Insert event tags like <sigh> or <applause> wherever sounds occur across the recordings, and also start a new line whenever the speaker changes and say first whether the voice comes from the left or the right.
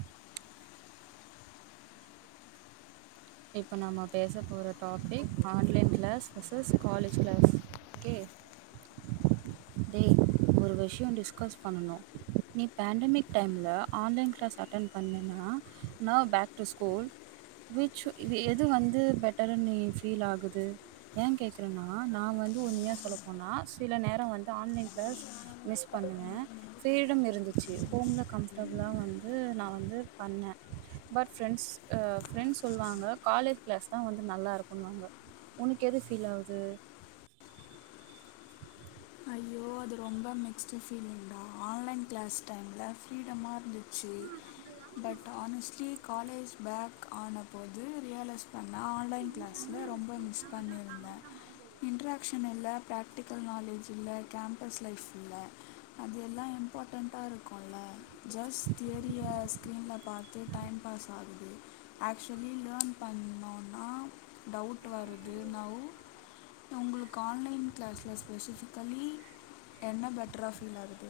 right: இன் audible <inaudible> இப்போ நம்ம பேச போற topic online class versus college class okay ஏ ஒரு விஷயோ டிஸ்கஸ் பண்ணனு நீ பேண்டமிக் டைம்ல் ஆன்லைன் கிளாஸ் அட்டன் பண்ணேனா நா பேக்டு ஸ்கூல் வி இ எது வந்து பெட்டரு நீ ஃபீல் ஆகுது ஏ கேட்குறேன்னா நா வந்து உண்மயா சொல்லப்போனா சில நேரோ வந்து ஆன்லைன் கிளாஸ் மிஸ் பண்ணுவே ஃபரீடம் இருந்துச்சு ஹோம்ல கம்ஃபர்டபுளாவந்து நா வந்து பண்ணே பட் ஃப்ரெண்ட்ஸ் ஆ ஃப்ரெண்ட்ஸ் சொல்லுவாங்க காலேஜ் கிளாஸ் தா வந்த நல்லா இருக்குன்வாங்க ஒனக்கு எது ஃபீல் ஆகுது
left: ஐயோ அது ரொம்ப மெஸிவ் ஃபீலிங் கா ஆன்லைன் கிளாஸ் டைம்ல ஃப்ரீடமா இருந்து சேரி பட் ஆனச்லி காலேஜ் பேக் ஆனபோது ரியலைஸ் பண்ண நா ஆன்லைன் கிளாஸ்ல ரொம்ப மிஸ் பண்ணியிருந்தே இன்ட்ராக்சன் இல்ல பிராக்டிக்கல் நாலேஜ் இல்ல கேம்பஸ் லைஃப்ல்ல அது எல்லா இம்பாட்டன்ட்டா இருக்குல ஜஸ்ட் தேரிய ஸ்கிரீன்ல பாத்த பஸ் டைம் பாஸ் ஆகுது ஆக்சுவலி லேர்ன் பண்ணணோனா டவுட் வருது ந உங்களுக்கு ஆன்லைன் கிளாஸ்ல ஸ்பெசிஃபிக் தோழி என்ன பெட்டரா ஃபீல் ஆகுது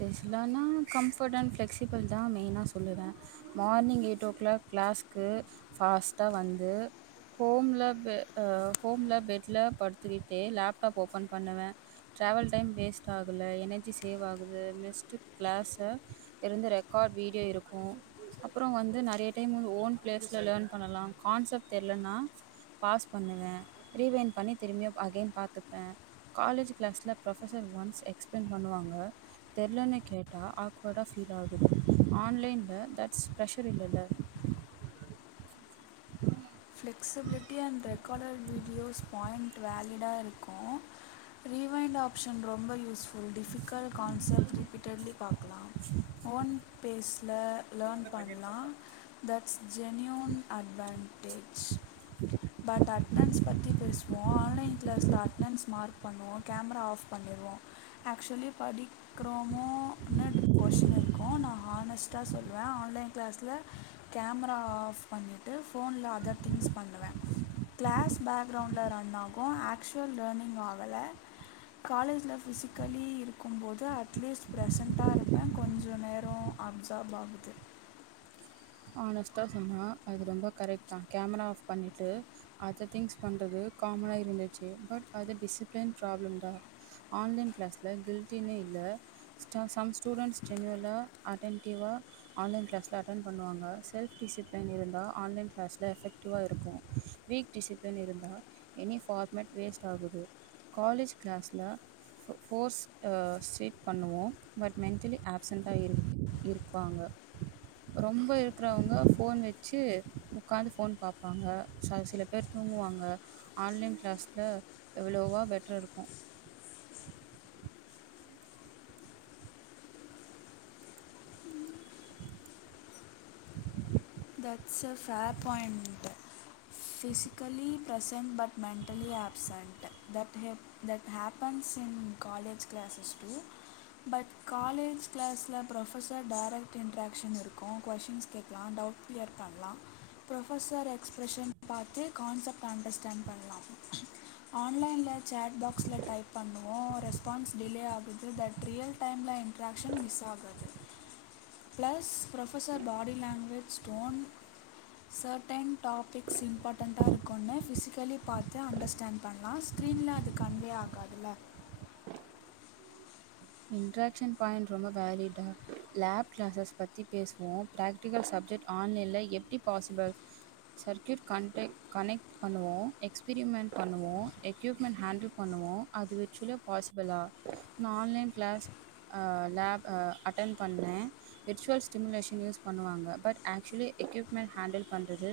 right: பேசலானா கம்ஃபட் அன்ட் ஃபிளெக்ஸிபிள் தா மெய்னா சொல்லுவே மார்னிங் எயிட் ஓ கிளாக் கிளாஸ்க்கு ஃபாஸ்ட்டா வந்து ஹோம்ல்ல ஹோம்ல்ல பெட்ல்ல படுத்துக்கிட்டு லேப்டாப் ஓப்பன் பண்ணுவே ட்ராவல் டைம் வேஸ்ட்டு ஆகல எனர்ஜி சேவ் ஆக து மிஸ்ட்டு கிளாஸ இருந்து ரெக்காட் வீடியோ இருக்கு அப்பறோ வந்து நெறய டைம் வந்து ஓன் பிளேஸ்ல லேன் பண்ணலா கான்செப்ட் தெரியலன்னா பாஸ் பண்ணுவே ரீவைன் பண்ணி திரும்பிய அகைன் பாத்துப்பே காலேஜ் கிளாஸ்ல ப்ரொபசர் ஒன்ஸ் எக்ஸ்பிளைன் பண்ணுவாங்க தெரியலன்னு கேட்டா ஆக்வர்டா ஃபீல் ஆகுது ஆன்லைன்ல தட்ஸ் ப்ரஷர் இல்லேல உ <inaudible>
left: flexibility and recorder videos point வேலிடாக இருக்கு ரீவைண்ட் ஆப்ஷன் ரொம்ப யூஸ்ஃபுல் ஒரு டிஃபிகல்ட் கான்செப்ட் ரிப்பீட்டட்லி பாக்கலா ஓன் பேஸ் ல லேன் பண்லா that's genuine advantage but attendance பத்தி பேசுவோ ஆன்லைன் கிளாஸ்ல அட்டணன்ஸ் மார்க் பண்ணுவோ கேமரா ஆஃப் பண்ணிடுவோ ஆக்சுலி படிக்கிறோமோனு கொஷின் இருக்கு நா ஹானஸ்ட்டா சொல்வே ஆன்லைன் கிளாஸ்ல கேமரா ஆஃப் பண்ணிட்டு ஃபோன்ல அதர் திங்ஸ் பண்ணுவே கிளாஸ் பேக்ரவுண்லனா னா ஆகு ஆக்சுவல் லேர்னிங் ஆகல காலேஜ்ல ஃபிசிக்கலி இருக்கும்போது அட்லீஸ்ட் ப்ரெசன்ட்டா இருப்பே கொஞ்ச நேரோ அப்சார்பகிடு
right: ஆனஸ்ட்டா சொன்னா அது ரொம்ப கரெக்ட் தா கேமரா ஆஃப் பண்ணிட்டு அத திங்ஸ் பண்றது காமனா இருந்துச்சு பட் அது டிசிப்ளின் ப்ராப்ளம் தா ஆன்லைன் கிளாஸில கில்டினே இல்ல ஸ்ட சம் ஸ்டூடெண்ட்ஸ் ஜெனிவலா அட்டென்டிவ்வா ஆன்லைன் கிளால அட்டென் பண்ணுவாங்க செல்ஃப் டிசிப்ளின் இருந்தா ஆன்லைன் கிளாஸ்ல எஃபெக்டிவா இருக்கு வீக் டிசிப்ளின் இருந்த எனி ஃபார்மெட் வேஸ்ட் ஆகுது காலேஜ் கிளாஸ்ல ஃபோர்ஸ் ஸ்டீட் பண்ணுவோ பட் மென்டலி ஆப்செண்ட்டா இரு இருப்பாங்க ரொம்ப இருக்குறவங்க ஃபோன் வச்சு ஒக்காந்து ஃபோன் பாப்பாங்க ச சில பேர் தூங்குவாங்க ஆன்லைன் கிளாஸ்ல எவ்வளோவா பெட்ரு இருக்கு
left: that's a fair point physically present but mentally absent தட்ஹப் that happens in college classes too but college க்ளாஸ்ல ப்ரொஃபஸர் டைரெக்ட் இன்ட்ராக்ஷன் இருக்கு கொஷின்ஸ் கேக்கலா டவுட் கிளியர் பண்லா ப்ரொஃபஸர் எக்ஸ்பெரஷன் பாத்து கான்செப்ட் அண்டஸ்டாண்ட் பண்ணலா ஆன்லைன்ல சேட் பாக்ஸ்ல டைப் பண்ணுவோ ரெஸ்பான்ஸ் டிலே ஆகுது தட் ரியல் டைமில் இன்ட்ராக்க்ஷன் மிஸ் ஆகுது plus professor body language stone certain topics இம்பார்ட்டன்டாக இருக்கும்ன்னு ஃபிஸிக்கலி பாத்து அண்டர்ஸ்டாண்ட் பண்லா ஸ்க்ரீன்ல அது கன்வே ஆகாதுல
right: இன்ட்ராக்ஷன் பாயிண்ட் ரொம்ப வேலிடா லேப் கிளாஸஸ் பத்தி பேசுவோ ப்ராக்டிகல் சப்ஜெக்ட் ஆன்லைனில் எப்டி பாசிபிள் சர்க்யூட் கன்டே கனெக்ட் பண்ணுவோ எக்ஸ்பெரிமெண்ட் பண்ணுவோ எக்யூப்மெண்ட் ஹேண்டில் பண்ணுவோ அது விர்ச்சுலே பாசிபிளா நா ஆன்ல கிளாஸ் அ லேப் அ அட்டன் பண்ண விர்ச்சுவல் ஸ்டிமுலேஷன் யூஸ் பண்ணுவாங்க பட் ஆக்சுவலி எக்யூப்மெண்ட் ஹேண்டில் பண்ணுறது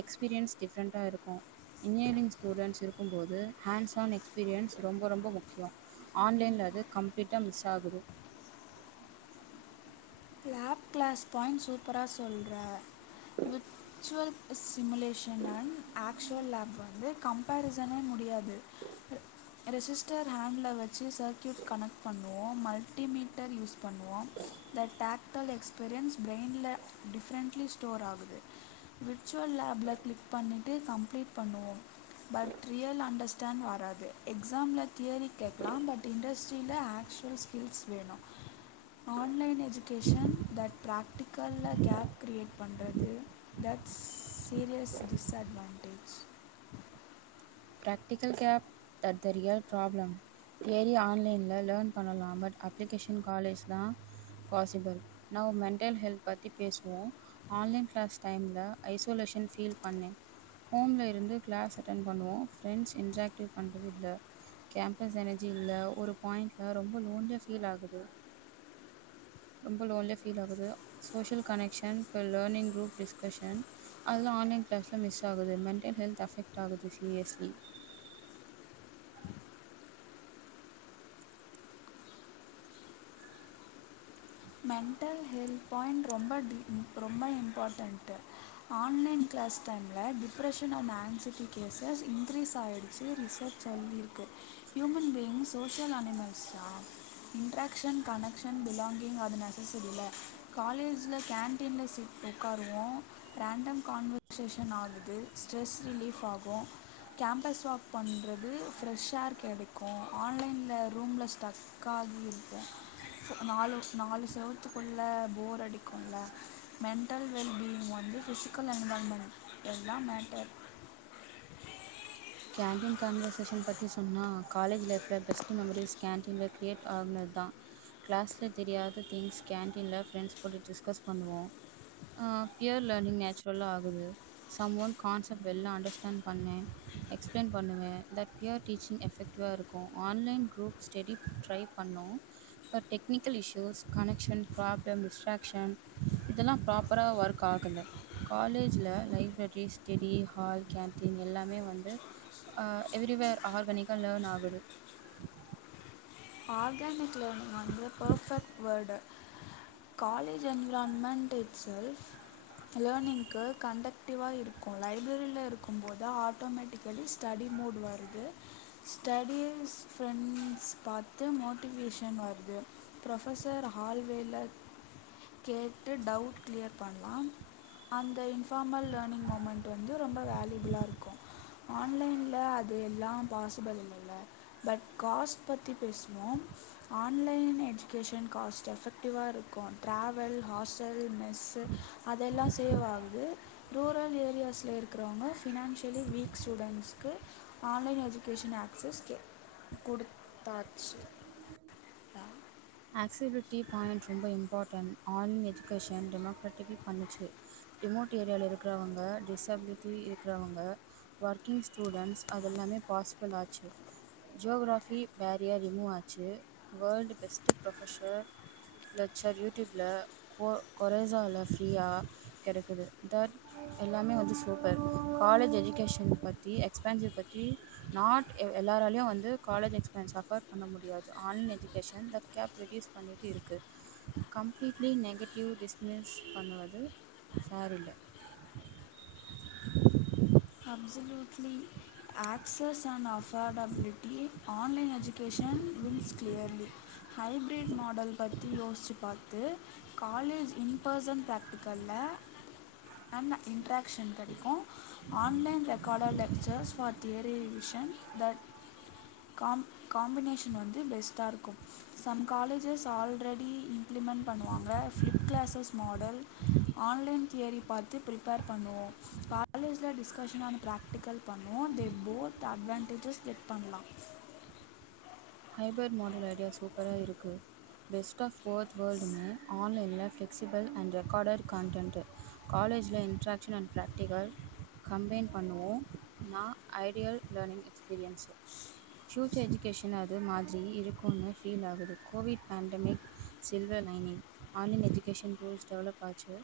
right: எக்ஸ்பீரியன்ஸ் டிஃப்ரெண்ட்டா இருக்கு இன்ஜினியரிங் ஸ்டூடெண்ட்ஸ் இருக்கும்போது ஹேண்ட்ஸ் ஆன் எக்ஸ்பீரியன்ஸ் ரொம்ப ரொம்ப முக்கியோ ஆன்லைன்ல அது கம்ப்யூ ட்டமிஸ் ஆகுது
left: லேப் கிளாஸ் பாயிண்ட் சூப்பரா சொல்கிற virtual simulation and actual lab வந்து கம்பரிசனே முடியாது ரெஜிஸ்டர் ஹேண்டில வச்சு சர்க்கயூட் கனெக்ட் பண்ணுவோ மல்டிமீட்டர் யூஸ் பண்ணுவோ தட் டேக்டல் எக்ஸ்பீரியன்ஸ் பிரைன்ல டிஃப்ரெண்டட்லி ஸ்டோர் ஆகுது விர்ச்சுவல் லேபில கிளிக் பண்ணிட்டு கம்ப்ளீட் பண்ணுவோ பட் ரியல் அண்டர்ஸ்டாண்ட் வராது எக்ஸாமில தியரி கேட்கலா பட் இண்டஸ்ட்ரியில ஆக்சுவல் ஸ்கில்ஸ் வேணு ஆன்லைன் எஜு கேஷன் தட் ப்ராக்டிக்கல்ல கேப் கிரியேட் பண்ணுறது that's serious disadvantage
right: practical gap the தறரியல் problem theory ஆன்லைன்ல லேர்ன் பண்ணலா பட் அப்ளிகேஷன் காலேஜ் தா பாசிபிள் நௌ மென்டல் ஹெல்த் பத்தி பேசுவோ ஆன்லைன் கிளாஸ் டைம்ல ஐசோலேஷன் ஃபீல் பண்ணே ஹோமில இருந்து கிளாஸ் அட்டென் பண்ணுவோ ஃப்ரெண்ட்ஸ் இன்ட்ராக்டிவ் பண்ணுறது இல்ல கேம்பஸ் எனர்ஜி இல்ல ஒரு பாயிண்ட்டில ரொம்ப லோண்லியா ஃபீல் ஆகுது ரொம்ப லோன்லியே ஃபீல் ஆகுது சோசியல் கனெக்ஷன் இப்ப லேர்னிங் குரூப் டிஸ்கஷன் அதெலா ஆன்லைன் கிளாஸ்லா மிஸ் ஆகுது மென்டல் ஹெல்த் அஃபெக்ட் ஆகுது சீரியஸ்லி
left: மென்டல் ஹெல்த் பாயிண்ட் ரொம்ப ரொம்ப இம்பார்ட்டன்டு ஆன்லைன் கிளாஸ் டைம்ல depression and anxiety cases increase ஆகிடுச்சு ரிசர்ச் சொல்லியிருக்கு ஹியூமன் பீயிங் சோஷியல அனிமல்ஸ் தா இன்ட்ராக்ஷன் கனெக்ஷன் பிலாங்கிங் ங்க அது நெசசரியில்ல காலேஜில கேன்டீனில சீட் உட்காருவோ ரேண்டம் கான்வர்சேஷன் ஆகுது ஸ்ட்ரெஸ் ரிலீஃப் ஆகு கேம்பஸ் வாக் பண்ணுறது ஃப்ரெஷ் ஏர் கிடைக்கு ஆன்லைனில ரூம்ல ஸ்டக் ஆகி இருப்போ நாலு வர்ஷ் நாலு செவரத்துக்குள்ளே போர் அடிக்கும்ல மென்டல் வெல்பீயிங் வந்து ஃபிசிக்கல் என்வால்மெண்ட் தா மேட்டர்
right: கேன்டீன் கான்வர்சேஷன் பத்தி சொன்னா காலேஜ் லைஃப்ல பெஸ்ட் மெமரிீஸ் கேன்டீனல கிரியேட் ஆகுனது தா கிளாஸ்ல தெரியாத திங்ஸ் கேன்டீன்ல ஃப்ரெண்ட்ஸ் கூட டிஸ்கஸ் பண்ணுவோ அ பியூர் லேர்னிங் நேச்சுரலா ஆகுது சம் ஒன் கான்செப்ட் வெல்லா அண்டர்ஸ்டாண்ட் பண்ணே எக்ஸ்பிளைன் பண்ணுவே தட் பியூர் டீச்சிங் எஃபெக்டிவாக இருக்கு ஆன்லைன் க்ரூப் ஸ்டெடி ட்ரை பண்ணோ but technical issues connection problem distraction இதெல்லாப்ராப்பரா ஒர்க் ஆகல காலேஜில் லைப்ரரி ஸ்டெடி ஹால் கேன்டீன் எல்லாமே வந்து ந்து எவ்ரிவேர் ஆர்கனிக்கா லேர்ன் ஆகுது
left: ஆர்கானிக் லேர்னிங் வந்து perfect word college environment itself லேர்னிங்க்கு கண்டெக்டிவா இருக்கு லைப்ரரியில இருக்கு போது ஆட்டோமேட்டிக்கலி ஸ்டடி மூட் வருது ஸ்டடிஸ் ஃப்ரெண்ட்ஸ் பாரு பத்து மோட்டிவேஷன் வருது ப்ரொஃபசர் ஹால்வேல கேட்டு டவுட் கிளியர் பண்லா அந்த இன்ஃபார்மல் லேர்னிங் மூமெண்ட் வந்து ரொம்ப வேல்யூபுல்லா இருக்கு ஆன்லைன்ல அது எல்லா பாசிபள் இல்ல பட் காஸ்ட் பத்தி பேசுவோ ஆன்லைன் எஜுகேஷன் காஸ்ட் எஃபெக்டிவா இருக்கு ட்ராவல் ஹாஸ்டல் மெஸ்ஸு அதெல்லா சேவ் ஆகுது ரூரல் ஏரியாஸ்ல இருக்கிறவங்க ஃபினான்ஷியலி வீக் ஸ்டூடெண்ட்ஸ்கு ஆன்லைன் எஜுகேஷன் ஆக்சஸ் கே கொடு தாட்ச்
right: ஆகஸிபிலிட்டி பாயிண்ட் ரொம்ப இம்பார்ட்டன் ஆன்லைன் எஜுகேஷன் டெமோ்ராட்டிக் பண்ணுச்சு ரிமோட் ஏரியாவில் இருக்கிறவங்க டிஸ்பிலிட்டி இருக்கிறவங்க ஒர்க்கிங் ஸ்டூடண்ட்ஸ் அதுெல்லாமே பாசிபிள் ஆச்சு ஜியோகராஃபி பேரியர் ரிமூவ் ஆச்சு வேர்ல்ட் பெஸ்ட்டு ப்ரொஃபஷர் லெக்சர் யூடியூபில கோ குறைசால ஃப்ரீயா கிடைக்குது தட் எல்லாமே வந்து சூப்பர் காலேஜ் எஜுகேஷன் பத்தி எக்ஸ்பென்சிவ் பத்தி நாட் எல்லாராலயு வந்து காலேஜ் எக்ஸ்பென்ஆஃபர் பண்ண முடியாது online education that gap reduce பண்ணிட்டு இருக்கு கம்ப்லீட்லி நெகட்டிவ் டிஸ்மிஸ் பண்ணுவது ஃபேர் இல்ல
left: absolutely access and affordability online education wins clearly hybrid model பத்தி யோசிச்சு பார்த்து காலேஜ் இன்பர்சன் ப்ராக்டிக்கல்ல அன் இன்ட்ராக்ஷன் கிடைக்கு ஆன்லைன் ரெக்கார்டர் லெக்சர்ஸ் ஃபார் தியரிவிஷன் தட் காம் காம்பினேஷன் வந்து பெஸ்ட்டா இருக்கு சம் காலேஜஸ் ஆல்ரெடி இம்ப்ளிமெண்ட் பண்ணுவாங்க flip classes model online theory பார்த்து ப்ரிப்பேர் பண்ணுவோ காலேஜ் டிஸ்கஷன்னான பிராக்டிகல் பண்ணுவோ தே போத் அட்வான்டேஜஸ் செக் பண்லா
right: ஹைபரட் மாடல் ஐடியா சூப்பராக இருக்கு பெஸ்ட் ஆஃப் ஒர்த் வேர்ல்டுமே ஆன்லைனில ஃப்ளெக்ஸிபிள் அண்ட் ரெக்கார்டட் கண்டன்ட் காலேஜில இன்ட்ராக்ஷன் அண்ட் ப்ராக்டிகல் கம்பைன் பண்ணுவோ நா ஐடியல் லேர்னிங் எக்ஸ்பீரியன்ஸ் ஃப்யூச்சர் எஜகேஷன இது மாரி இருக்கும்னு ஃபீல் ஆகுது Covid pandemic silver lining online education tools develop ஆச்சு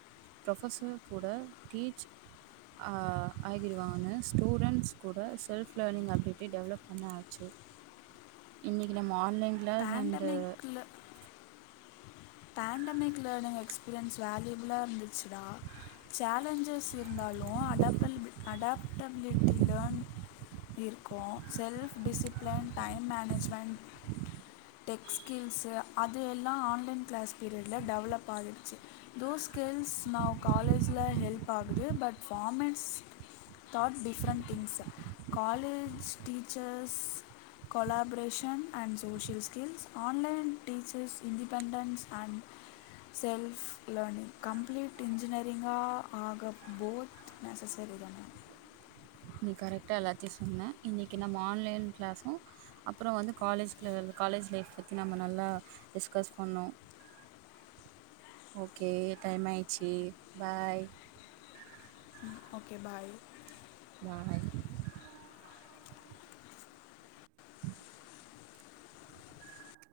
right: ப்ரொஃபசர் கூட டீச் ஆ ஆகிடுவானு ஸ்டூன்ட்ஸ் கூட செல்ப் லேர்னிங் அப்ட டெவலப் பண்ண ஆச்சு இன்னிக்கி நம் ஆன்லைன் கிளாஸ் அண்டு
left: பேண்டமிக்கில் பேண்டமிக் லேர்னிங் எக்ஸ்பீரியன்ஸ் வேல்யூபுளா இருந்துச்சுடா சேலஞ்சஸ் இருந்தாலுஅடாப்டபல் அடாப்டபிலிட்டி லர்ன் இருக்கு self discipline time management text skills அது எல்லா ஆன்லைன் கிளாஸ் பீரியடுல டெவலப் ஆகிடுச்சு தோ ஸ்கில்ஸ் நௌ காலேஜ்ல ஹெல்ப் ஆகுது but formats thought different things college teachers collaboration and social skills online teachers independence and self learning complete இன்ஜினியரிங்காக ஆகபோத் நெசசரி தா
right: நீ கரெக்டா எல்லாத்தையு சொன்னே இன்னைக்கு நம்ம ஆன்லைன் கிளாஸ்ஸு அப்புறோ வந்து காலேஜ் காலேஜ் லைஃப் பத்தி நம்ம நல்லா டிஸ்கஸ் பண்னோ ஓகே டைம் ஆயிடுச்சு பாய்
left: ஓகே பாய்
right: பாய்